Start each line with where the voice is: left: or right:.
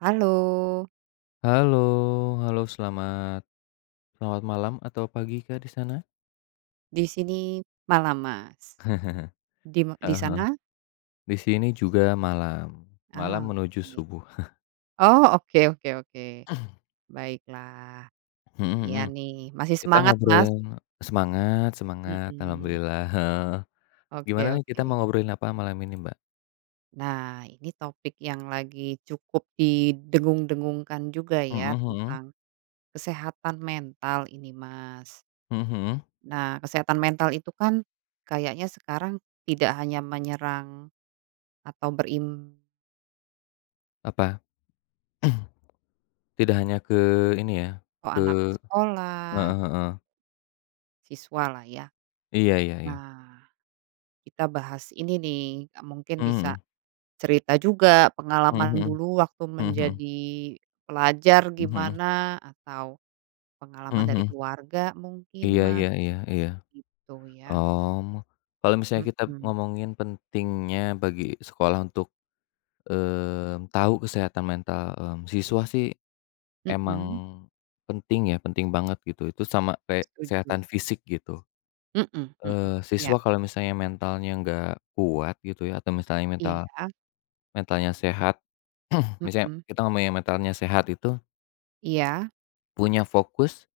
right: Halo,
left: Halo, halo, selamat selamat malam atau pagi, Kak, di sana?
right: di sini malam, Mas.
left: Heeh.
right: Di di sana?
left: Di sini juga malam, malam
right: Ah,
left: menuju
right: oke.
left: subuh.
right: Oh, oke oke oke. Baiklah.
left: Mhm
right: Iya
left: mhm.
right: nih, masih
left: Kita
right: semangat, Mas.
left: ngobrolin Semangat semangat,
right: Mhm.
left: alhamdulillah, heeh.
right: Oke
left: Gimana nih kita
right: oke.
left: mau ngobrolin apa malam ini, Mbak?
right: Nah, ini topik yang lagi cukup didengung-dengungkan juga ya,
left: Mhm mhm,
right: tentang kesehatan mental ini, Mas.
left: mhm mhm.
right: Nah, kesehatan mental itu kan kayaknya sekarang tidak hanya menyerang atau
left: Apa? Tidak hanya ke ini ya,
right: anak
left: ke
right: sekolah,
left: heeh heeh.
right: siswa lah ya.
left: Iya iya iya.
right: Nah, kita bahas ini nih, mungkin bisa
left: Mhm
right: cerita juga
left: mhm,
right: pengalaman
left: mhm
right: dulu waktu
left: mhm, mhm
right: menjadi pelajar
left: mhm,
right: gimana, atau
left: mhm
right: pengalaman dari
left: mhm.
right: keluarga mungkin
left: Iya
right: Mas,
left: iya iya iya.
right: gitu ya.
left: Mmm, Kalau misalnya kita
right: Mhm,
left: ngomongin pentingnya bagi sekolah untuk, tahu kesehatan mental, siswa sih emang
right: mhm,
left: penting ya, penting banget gitu. Itu sama kayak
right: setuju.
left: kesehatan fisik gitu.
right: Mhm mhm, iya
left: Siswa kalau misalnya mentalnya nggak kuat gitu ya atau misalnya mental
right: iya,
left: mentalnya sehat, misalnya
right: mhm,
left: kita ngomongin mentalnya sehat itu
right: iya,
left: punya fokus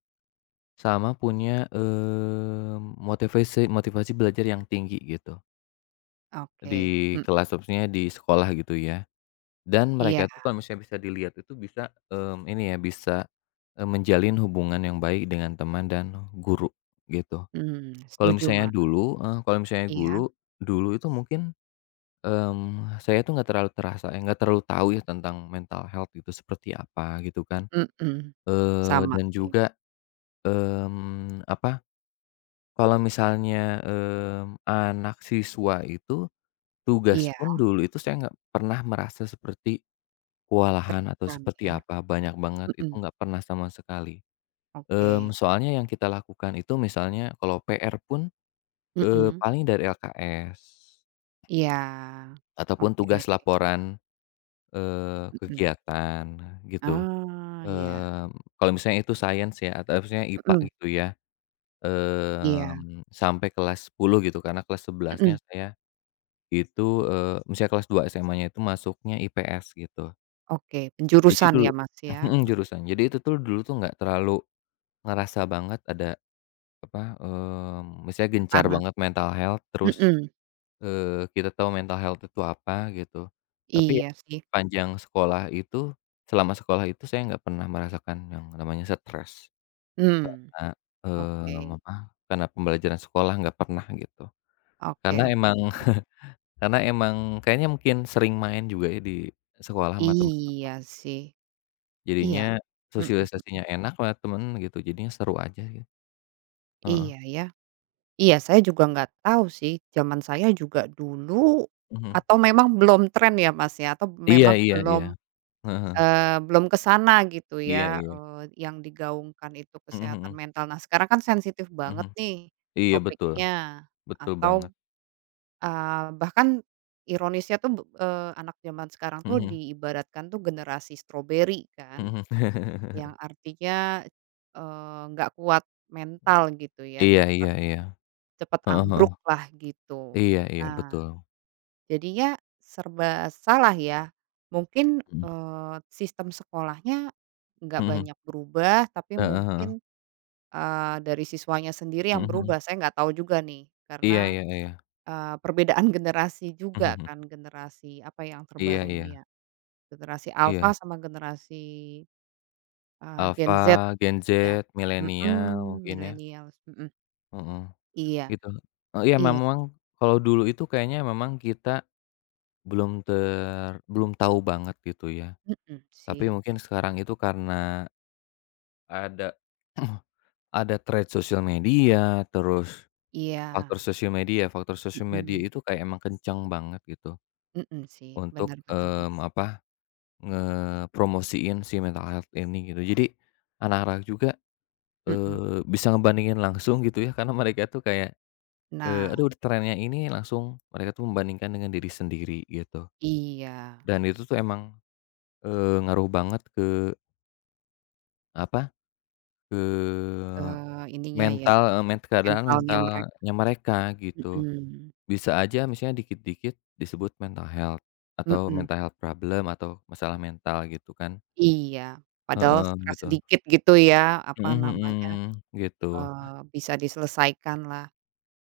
left: sama punya, motivasi motivasi belajar yang tinggi gitu.
right: oke,
left: Di
right: mhm,
left: kelas maksudnya di sekolah gitu ya. Dan
right: iya,
left: mereka tuh kalau misalnya bisa dilihat itu bisa, ini ya bisa, menjalin hubungan yang baik dengan teman dan guru gitu.
right: mmm,
left: Kalau
right: setuju
left: misalnya
right: Mas,
left: dulu heeh, kalau misalnya
right: iya,
left: dulu dulu itu mungkin, saya tuh nggak terlalu terasa, ya, nggak terlalu tahu ya tentang mental health itu seperti apa gitu kan.
right: mhm, sama
left: Dan
right: sih,
left: juga, apa, kalau misalnya, anak siswa itu tugas
right: iya
left: pun dulu itu saya nggak pernah merasa seperti kewalahan atau
right: kan
left: seperti
right: ya,
left: apa, banyak banget, itu
right: mhm,
left: nggak pernah sama sekali.
right: oke,
left: Soalnya yang kita lakukan itu misalnya kalau PR pun,
right: mhm.
left: paling dari LKS
right: Iya,
left: ataupun
right: oke,
left: tugas laporan,
right: mhm,
left: kegiatan gitu.
right: ah, iya,
left: Mmm, Kalau misalnya itu sains ya atau misalnya IPA
right: mhm,
left: gitu ya,
right: iya,
left: sampai kelas 10 gitu karena kelas 11-nya
right: mhm,
left: saya itu, misalnya kelas 2 SMA-nya itu masuknya IPS gitu.
right: oke,
left: Jadi
right: penjurusan
left: dulu
right: ya, Mas, ya,
left: mhm,
right: mhm,
left: jurusan. Jadi itu tuh dulu tuh nggak terlalu ngerasa banget ada apa, misalnya
right: ke
left: gencar
right: kanan,
left: banget mental health terus,
right: mhm,
left: eee, kita tahu mental health itu apa gitu. Tapi
right: iya sih,
left: panjang sekolah itu selama sekolah itu saya nggak pernah merasakan yang namanya stres.
right: mmm,
left: Nah,
right: oke,
left: apa, karena pembelajaran sekolah nggak pernah gitu.
right: oke
left: Karena
right: oke
left: emang
right: oke,
left: Karena emang kayaknya mungkin sering main juga ya di sekolah sama temen,
right: iya sih,
left: jadinya
right: iya, mhm mhm,
left: sosialisasinya enak sama temen gitu, jadinya seru aja gitu. Heeh.
right: iya ya, iya saya juga nggak tahu sih, zaman saya juga dulu
left: Mhm.
right: atau memang belum tren ya, Mas, ya, atau
left: Iya
right: memang
left: iya iya.
right: belum.
left: Heeh.
right: Belum ke sana gitu
left: Iya
right: ya,
left: iya.
right: yang digaungkan itu
left: Mhm
right: kesehatan
left: mhm
right: mental. Nah, sekarang kan sensitif banget
left: mhm.
right: nih
left: Iya betul,
right: topiknya
left: betul banget.
right: atau, bahkan ironisnya tuh, anak zaman sekarang tuh
left: Mhm
right: diibaratkan tuh generasi stroberi kan,
left: mhm,
right: yang
left: mhm.
right: artinya, nggak kuat mental gitu ya,
left: Iya
right: cepat
left: iya iya.
right: cepat
left: Heeh heeh.
right: ambruk lah gitu.
left: Iya iya
right: Nah,
left: betul.
right: jadinya serba salah ya. Mungkin,
left: Mhm mhm,
right: sistem sekolahnya nggak
left: mhm.
right: banyak berubah, tapi
left: Heeh heeh.
right: mungkin, dari siswanya sendiri
left: Mhm
right: yang
left: mhm.
right: berubah, saya nggak tahu juga nih
left: Iya
right: karena,
left: iya iya.
right: perbedaan generasi
left: Mhm
right: juga
left: mhm.
right: kan, generasi apa yang
left: Iya
right: terbaru ini
left: iya
right: ya, generasi
left: iya.
right: alfa sama generasi, Gen
left: Alpha,
right: Z
left: Gen Z,
right: ya,
left: milenial
right: mhm,
left: mungkin ya.
right: millennials, mhm,
left: Mhm, mhm.
right: iya
left: Gitu. Oh iya
right: iya,
left: memang kalau dulu itu kayaknya memang kita belum tahu banget gitu ya.
right: mhm,
left: Tapi
right: sih,
left: mungkin sekarang itu karena ada. Ada thread sosial media, terus
right: iya,
left: faktor sosial media
right: mhm
left: itu kayak emang kencang banget gitu
right: mhm, sih,
left: untuk,
right: benar benar bener,
left: apa, ngepromosiin si mental health ini gitu. Jadi anak-anak juga,
right: mhm.
left: bisa ngebandingin langsung gitu ya karena mereka tuh kayak,
right: Nah,
left: "Aduh trennya ini," langsung mereka tuh membandingkan dengan diri sendiri gitu.
right: iya,
left: Dan itu tuh emang, ngaruh banget ke apa, ke
right: ininya ya,
left: mental, keadaan
right: mentalnya merek
left: mentalnya mereka gitu.
right: mhm,
left: Bisa aja misalnya dikit-dikit disebut mental health atau
right: mhm,
left: mental health problem atau masalah mental gitu kan.
right: iya. Padahal
left: Heeh,
right: stres
left: gitu.
right: sedikit gitu ya, apa
left: Mhm
right: namanya,
left: mhm, gitu.
right: bisa diselesaikanlah.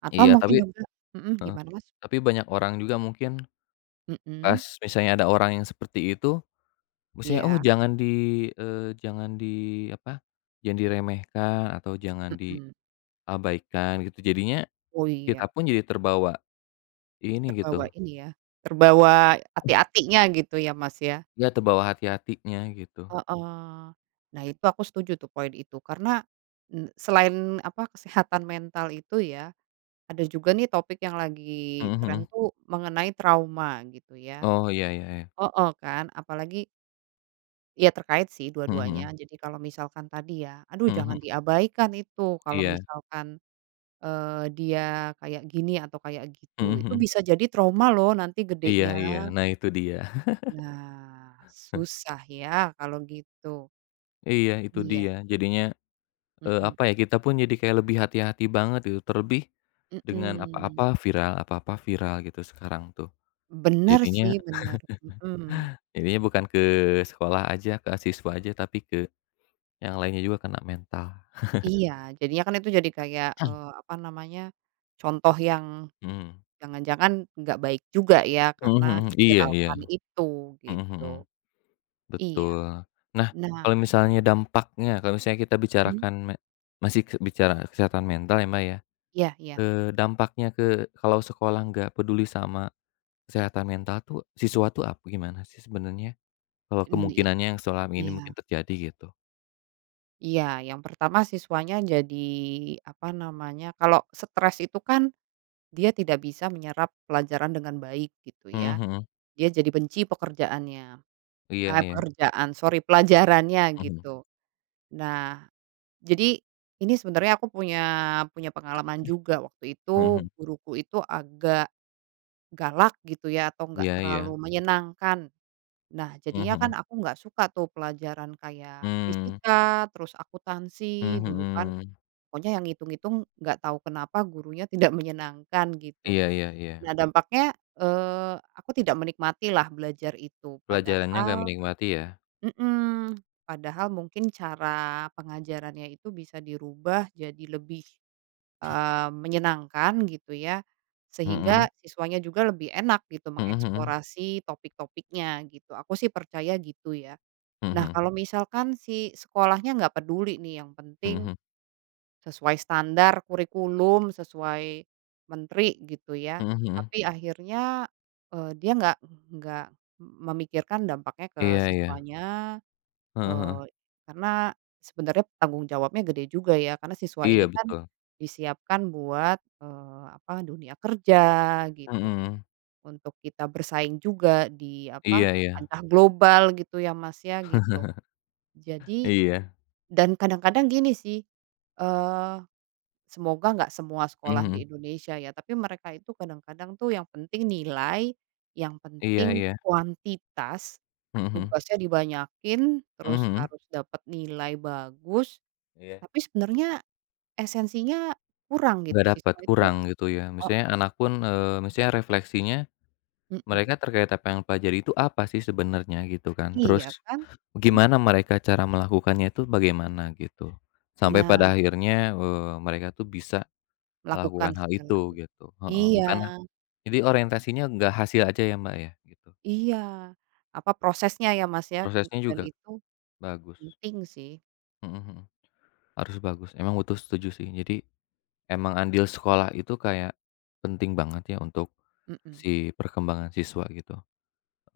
right: Atau
left: Iya
right: mungkin
left: tapi
right: juga mhm,
left: heeh,
right: gimana Mas?
left: tapi banyak orang juga mungkin
right: Mhm,
left: pas misalnya ada orang yang seperti itu, misalnya, "Oh
right: iya,
left: jangan di eee, jangan di apa, jangan diremehkan atau jangan
right: mhm.
left: diabaikan," gitu. Jadinya
right: Oh
left: kita
right: iya,
left: pun jadi terbawa ini
right: terbawa
left: gitu,
right: ini ya, terbawa hati-hatinya gitu ya, Mas, ya?
left: ya terbawa hati-hatinya gitu.
right: Heeh. Nah itu aku setuju tuh poin itu, karena, mmm, selain apa, kesehatan mental itu ya ada juga nih topik yang
left: Mhm
right: lagi tren
left: mhm.
right: tuh mengenai trauma gitu ya.
left: Oh, iya iya iya.
right: Heeh kan, apalagi ya terkait sih
left: Mhm mhm.
right: dua-duanya. Jadi kalau misalkan tadi ya, aduh
left: Mhm mhm.
right: jangan diabaikan itu kalau
left: Iya.
right: misalkan, eee, dia kayak gini atau kayak gitu,
left: Mhm
right: itu
left: mhm.
right: bisa jadi trauma loh nanti
left: Iya
right: gedenya.
left: iya, nah itu dia.
right: Nah, susah ya kalau gitu.
left: Iya itu
right: Iya
left: dia,
right: sih.
left: jadinya,
right: Mhm
left: apa ya, kita pun jadi kayak lebih hati-hati banget gitu, terlebih dengan
right: mhm.
left: apa-apa viral gitu sekarang tuh.
right: Bener
left: Jadinya
right: sih, bener. Mhm.
left: Jadinya bukan ke sekolah aja, ke siswa aja, tapi ke yang lainnya juga kena mental.
right: Iya, jadinya kan itu jadi kayak, apa namanya, contoh yang
left: Mhm.
right: jangan-jangan nggak baik juga ya karena
left: Mhm mhm, iya iya,
right: diviralkan itu
left: mhm
right: gitu.
left: mhm,
right: Iya.
left: betul. Nah, kalau
right: Nah,
left: misalnya dampaknya, kalau misalnya kita
right: mhm,
left: bicarakan masih ke bicara kesehatan mental ya, Mbak, ya.
right: iya iya,
left: Dampaknya ke kalau sekolah nggak peduli sama kesehatan mental tuh siswa tuh ap gimana sih sebenarnya? Kalau
right: mmm,
left: kemungkinannya yang selama ini
right: iya
left: mungkin terjadi gitu.
right: iya, yang pertama siswanya jadi, apa namanya, kalau stres itu kan dia tidak bisa menyerap pelajaran dengan baik gitu ya,
left: Mhm mhm.
right: dia jadi benci pekerjaannya,
left: Iya iya.
right: pekerjaan, sorry, pelajarannya
left: Mhm.
right: gitu. Nah, jadi, ini sebenarnya aku punya punya pengalaman juga, waktu
left: Mhm
right: itu
left: mhm.
right: guruku itu agak galak gitu ya, atau nggak
left: Iya
right: terlalu
left: iya.
right: menyenangkan. Nah, jadinya
left: Mhm
right: kan
left: mhm.
right: aku nggak suka tuh pelajaran kayak
left: Mmm.
right: fisika, terus akuntansi
left: Mhm
right: dulu kan,
left: mhm.
right: pokoknya yang hitung hitung nggak tahu kenapa gurunya tidak menyenangkan gitu.
left: Iya iya iya.
right: Nah, dampaknya, aku tidak menikmati lah belajar itu,
left: Pelajarannya nggak
right: padahal
left: menikmati ya?
right: mhm, padahal mungkin cara pengajarannya itu bisa dirubah jadi lebih. Menyenangkan gitu ya,
left: Mhm.
right: sehingga siswanya juga lebih enak gitu
left: Mhm mhm.
right: mengeksplorasi topik-topiknya gitu, aku sih percaya gitu ya.
left: Mhm
right: Nah
left: mhm.
right: kalau misalkan si sekolahnya nggak peduli nih yang
left: Mhm
right: penting
left: mhm.
right: sesuai standar kurikulum, sesuai menteri gitu ya,
left: Mhm mhm, mhm.
right: tapi akhirnya, dia nggak memikirkan dampaknya ke
left: Iya iya.
right: siswanya.
left: Heeh heeh.
right: Eee, karena sebenarnya tanggung jawabnya gede juga ya, karena siswa ini
left: Iya
right: kan
left: betul.
right: disiapkan buat, apa, dunia kerja
left: Mhm,
right: gitu,
left: mhm.
right: untuk kita bersaing juga di apa,
left: Iya iya.
right: kancah global gitu ya, Mas, ya, gitu. Jadi
left: Iya.
right: dan kadang-kadang gini sih, eee, semoga nggak semua
left: Mhm
right: sekolah
left: mhm.
right: di Indonesia ya, tapi mereka itu kadang-kadang tuh yang penting nilai, yang
left: Iya
right: penting
left: iya.
right: kuantitas.
left: Mhm mhm.
right: Tugasnya dibanyakin,
left: Mhm
right: terus
left: mhm.
right: harus dapat nilai bagus,
left: Iya.
right: tapi sebenarnya esensinya kurang gitu,
left: Nggak dapat
right: siswa itu
left: kurang gitu ya. Misalnya
right: oh
left: anak pun, misalnya refleksinya
right: mhm,
left: mereka terkait apa yang pelajari itu apa sih sebenarnya gitu kan. Terus
right: iya kan? Mhm,
left: gimana mereka cara melakukannya itu bagaimana gitu. Sampai
right: nah
left: pada akhirnya, mereka tuh bisa
right: melakukan
left: melakukan hal
right: segala
left: itu gitu, heeh,
right: iya
left: bukan jadi orientasinya nggak hasil aja ya, Mbak, ya gitu. Iya.
right: iya, apa, prosesnya ya, Mas, ya, e
left: Prosesnya
right: dan
left: juga
right: itu
left: bagus,
right: penting sih,
left: mhm mhm, harus bagus. Emang butuh setuju sih. Jadi emang andil sekolah itu kayak penting banget ya untuk
right: mhm,
left: si perkembangan siswa gitu.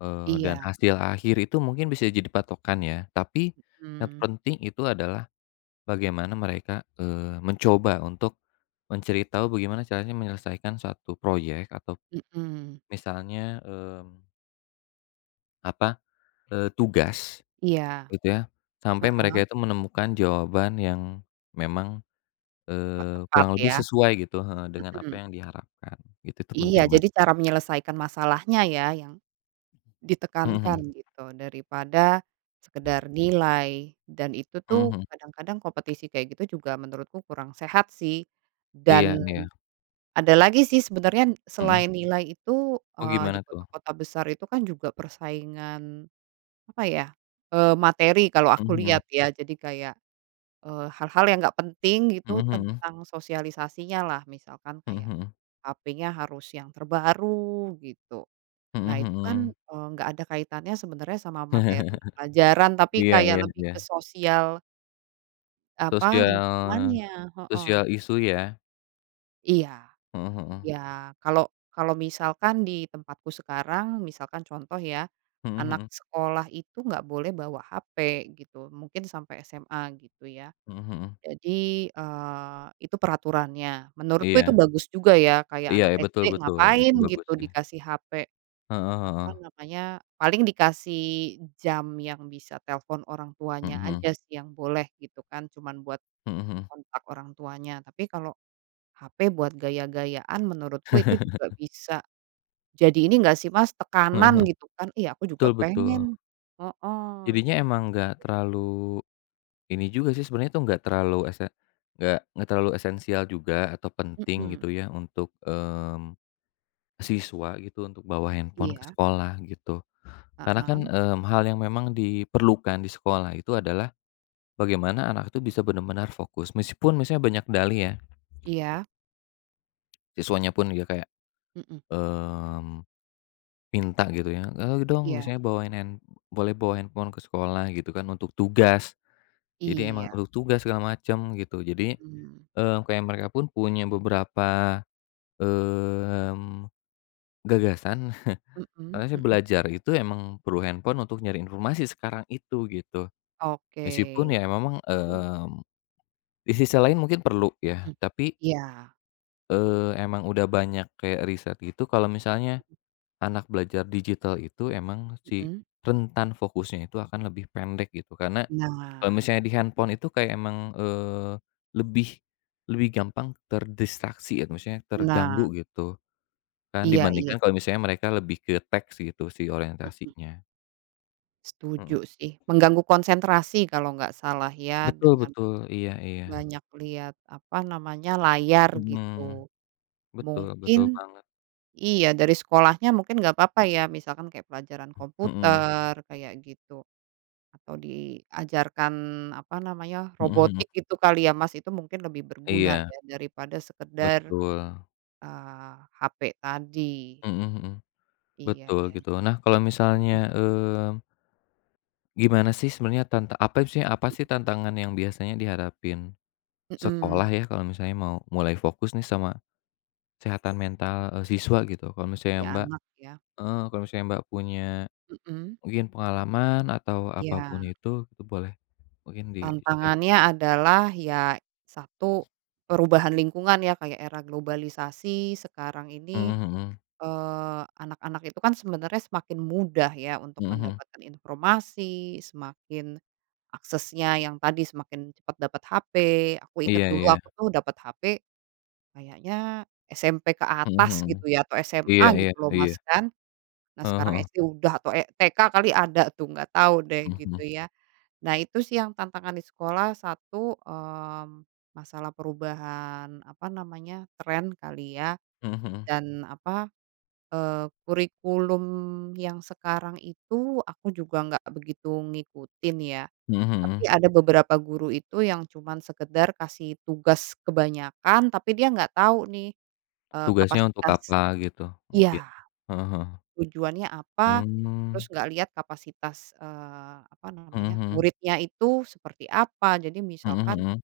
left: Dan
right: iya,
left: hasil akhir itu mungkin bisa jadi patokan ya, tapi yang
right: mmm,
left: penting itu adalah bagaimana mereka, mencoba untuk mencari tahu bagaimana caranya menyelesaikan suatu proyek atau
right: mhm,
left: misalnya, mmm, apa, tugas
right: iya,
left: gitu ya, sampai mereka
right: heeh,
left: itu menemukan jawaban yang memang,
right: tepat tepat
left: kurang lebih
right: ya,
left: sesuai gitu heeh, dengan apa
right: mhm,
left: yang diharapkan gitu, itu
right: iya,
left: penting banget.
right: jadi cara menyelesaikan masalahnya ya yang
left: Mhm
right: ditekankan
left: mhm
right: gitu daripada sekedar nilai dan itu
left: mhm
right: tuh
left: mhm.
right: kadang-kadang kompetisi kayak gitu juga menurutku kurang sehat sih.
left: Iya
right: Dan
left: iya,
right: ada lagi sih sebenarnya
left: mhm.
right: selain nilai itu,
left: Oh
right: di
left: gimana tuh?
right: kota-kota besar itu kan juga persaingan apa ya, materi kalau
left: Mhm
right: aku
left: mhm.
right: lihat ya. Jadi kayak, hal-hal yang nggak penting
left: Mhm
right: gitu
left: mhm.
right: tentang sosialisasinya lah misalkan
left: Mhm
right: kayak
left: mhm.
right: HP-nya harus yang terbaru gitu. Nah
left: Mhm
right: itu kan,
left: mhm.
right: nggak ada kaitannya sebenarnya sama materi pelajaran, tapi
left: Iya
right: kayak
left: iya
right: lebih
left: iya.
right: ke sosial, apa,
left: Sosial
right: lingkungannya, heeh.
left: Sosial isu ya.
right: Iya
left: Mhm mhm.
right: iya, kalau kalau misalkan di tempatku sekarang, misalkan contoh ya,
left: Mhm
right: anak
left: mhm.
right: sekolah itu nggak boleh bawa HP gitu, mungkin sampai SMA gitu ya.
left: Mhm mhm.
right: Jadi, itu peraturannya, menurutku itu
left: Iya.
right: bagus juga ya, kayak
left: Iya
right: anak
left: iya,
right: SD
left: betul betul, itu
right: ngapain
left: bagus
right: gitu
left: sih.
right: dikasih HP.
left: Heeh
right: Apa
left: heeh.
right: namanya, paling dikasih jam yang bisa telepon orang
left: Mhm
right: tuanya
left: mhm.
right: aja sih yang boleh gitu kan, cuman buat
left: Mhm mhm.
right: kontak orang tuanya. Tapi kalau HP buat gaya-gayaan menurutku itu juga bisa jadi ini enggak sih Mas,
left: Heeh
right: tekanan
left: heeh.
right: gitu kan. Iya aku juga
left: Betul betul.
right: pengen heeh,
left: Jadinya
right: kayak
left: emang nggak terlalu ini juga sih sebenarnya tuh nggak terlalu nggak terlalu esensial juga atau penting
right: mhm,
left: gitu ya untuk, siswa gitu untuk bawa handphone ke
right: iya,
left: sekolah gitu. Karena
right: heeh,
left: kan, hal yang memang diperlukan di sekolah itu adalah bagaimana anak itu bisa benar-benar fokus meskipun misalnya banyak dalih ya,
right: iya,
left: siswanya pun dia kayak,
right: mhm,
left: mmm, minta gitu ya, "Ayo dong
right: iya
left: misalnya bawain hand boleh bawa handphone ke sekolah," gitu kan, untuk tugas. Jadi emang
right: iya,
left: untuk tugas segala macam gitu. Jadi,
right: mhm,
left: kayak mereka pun punya beberapa, mmm, gagasan
right: mhm
left: karena sih
right: mhm,
left: belajar itu emang perlu handphone untuk nyari informasi sekarang itu gitu.
right: oke,
left: Meskipun ya memang,
right: mhm,
left: di sisi lain mungkin perlu ya, tapi
right: iya,
left: Emang udah banyak kayak riset gitu kalau misalnya anak belajar digital itu emang si
right: mhm.
left: rentan fokusnya itu akan lebih pendek gitu, karena kalau
right: Nah
left: misalnya di handphone itu kayak emang, lebih lebih gampang terdistraksi ya, maksudnya terganggu
right: nah,
left: gitu kan,
right: iya iya.
left: dibandingkan kalau misalnya mereka lebih ke teks gitu si
right: Mhm,
left: orientasinya.
right: setuju
left: Mhm.
right: sih, mengganggu konsentrasi kalau nggak salah ya,
left: Betul
right: dengan
left: betul, iya iya.
right: banyak lihat, apa namanya, layar gitu.
left: Mhm. Betul betul
right: Mungkin
left: banget.
right: iya, dari sekolahnya mungkin nggak apa-apa ya, misalkan kayak pelajaran
left: Mhm.
right: komputer, kayak gitu, atau diajarkan, apa namanya,
left: Mhm mhm.
right: robotik gitu kali ya, Mas, itu mungkin lebih berguna
left: Iya,
right: ya, daripada sekedar,
left: betul.
right: eee, HP tadi.
left: Mhm mhm.
right: Iya
left: Betul
right: iya,
left: gitu. Nah kalau
right: mhm
left: misalnya, gimana sih sebenarnya apa sih tantangan yang biasanya dihadapin
right: mhm,
left: sekolah
right: mhm,
left: ya kalau misalnya mau mulai fokus nih sama kesehatan mental, siswa gitu?
right: di anak ya,
left: Kalau misalnya Mbak punya
right: mhm,
left: mungkin pengalaman atau apapun
right: iya.
left: itu gitu boleh mungkin di-share.
right: Tantangannya adalah ya satu, perubahan lingkungan ya kayak era globalisasi sekarang ini,
left: Mhm mhm.
right: anak-anak itu kan sebenarnya semakin mudah ya untuk
left: Mhm mhm, mhm.
right: mendapatkan informasi, semakin aksesnya yang tadi semakin cepat dapat HP. Aku inget
left: Iya
right: dulu
left: iya.
right: aku tuh dapat HP kayaknya SMP ke
left: Mhm
right: atas
left: mhm, mhm.
right: gitu ya atau
left: Iya
right: SMA
left: iya
right: gitu loh
left: iya.
right: Mas kan. Nah sekarang
left: Heeh.
right: SD udah atau e TK kali ada tuh nggak tahu deh
left: Mhm
right: gitu
left: mhm.
right: ya. Nah, itu sih yang tantangan di sekolah. Satu, mmm, masalah perubahan, apa namanya, tren kali ya,
left: Mhm mhm.
right: dan apa, kurikulum yang sekarang itu aku juga nggak begitu ngikutin ya.
left: Mhm mhm,
right: Tapi
left: mhm.
right: ada beberapa guru itu yang cuman sekedar kasih tugas kebanyakan, tapi dia nggak tahu nih,
left: Tugasnya untuk
right: kapasitas
left: apa gitu mungkin?
right: iya,
left: Heeh heeh.
right: tujuannya apa, terus
left: Mmm.
right: nggak lihat kapasitas, apa
left: Mhm
right: namanya,
left: mhm.
right: muridnya itu seperti apa. Jadi
left: Mhm
right: misalkan
left: mhm.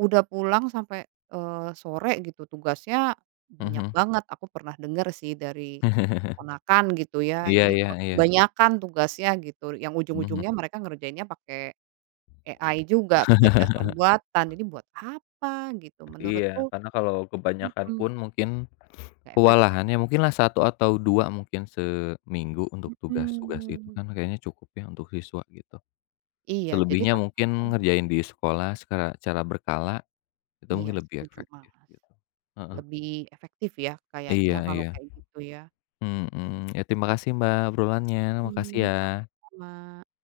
right: udah pulang sampai, sore gitu, tugasnya banyak
left: Mhm.
right: banget, aku pernah dengar sih dari ponakan gitu ya,
left: Iya
right: ini
left: iya
right: ke
left: iya.
right: kebanyakan tugasnya gitu, yang
left: Mhm mhm.
right: ujung-ujungnya mereka ngerjainnya pakai AI juga, kecerdasan buatan, jadi buat apa gitu,
left: Iya,
right: menurutku
left: karena kalau kebanyakan
right: mhm,
left: pun mungkin
right: nggak efek
left: kewalahan ya mungkinlah satu atau 2 mungkin seminggu untuk tugas-tugas itu
right: mhm.
left: kan kayaknya cukup ya untuk siswa gitu.
right: Iya, jadi
left: Selebihnya
right: tantangannya
left: mungkin ngerjain di sekolah secara berkala itu
right: iya
left: mungkin lebih
right: setuju,
left: efektif
right: Mas,
left: gitu. Heeh.
right: lebih efektif ya
left: Iya
right: kayaknya kalau
left: iya.
right: kayak gitu ya.
left: Mhm. Ya terima kasih Mbak, obrolannya. Makasih
right: Mhm.
left: ya.
right: Sama-sama.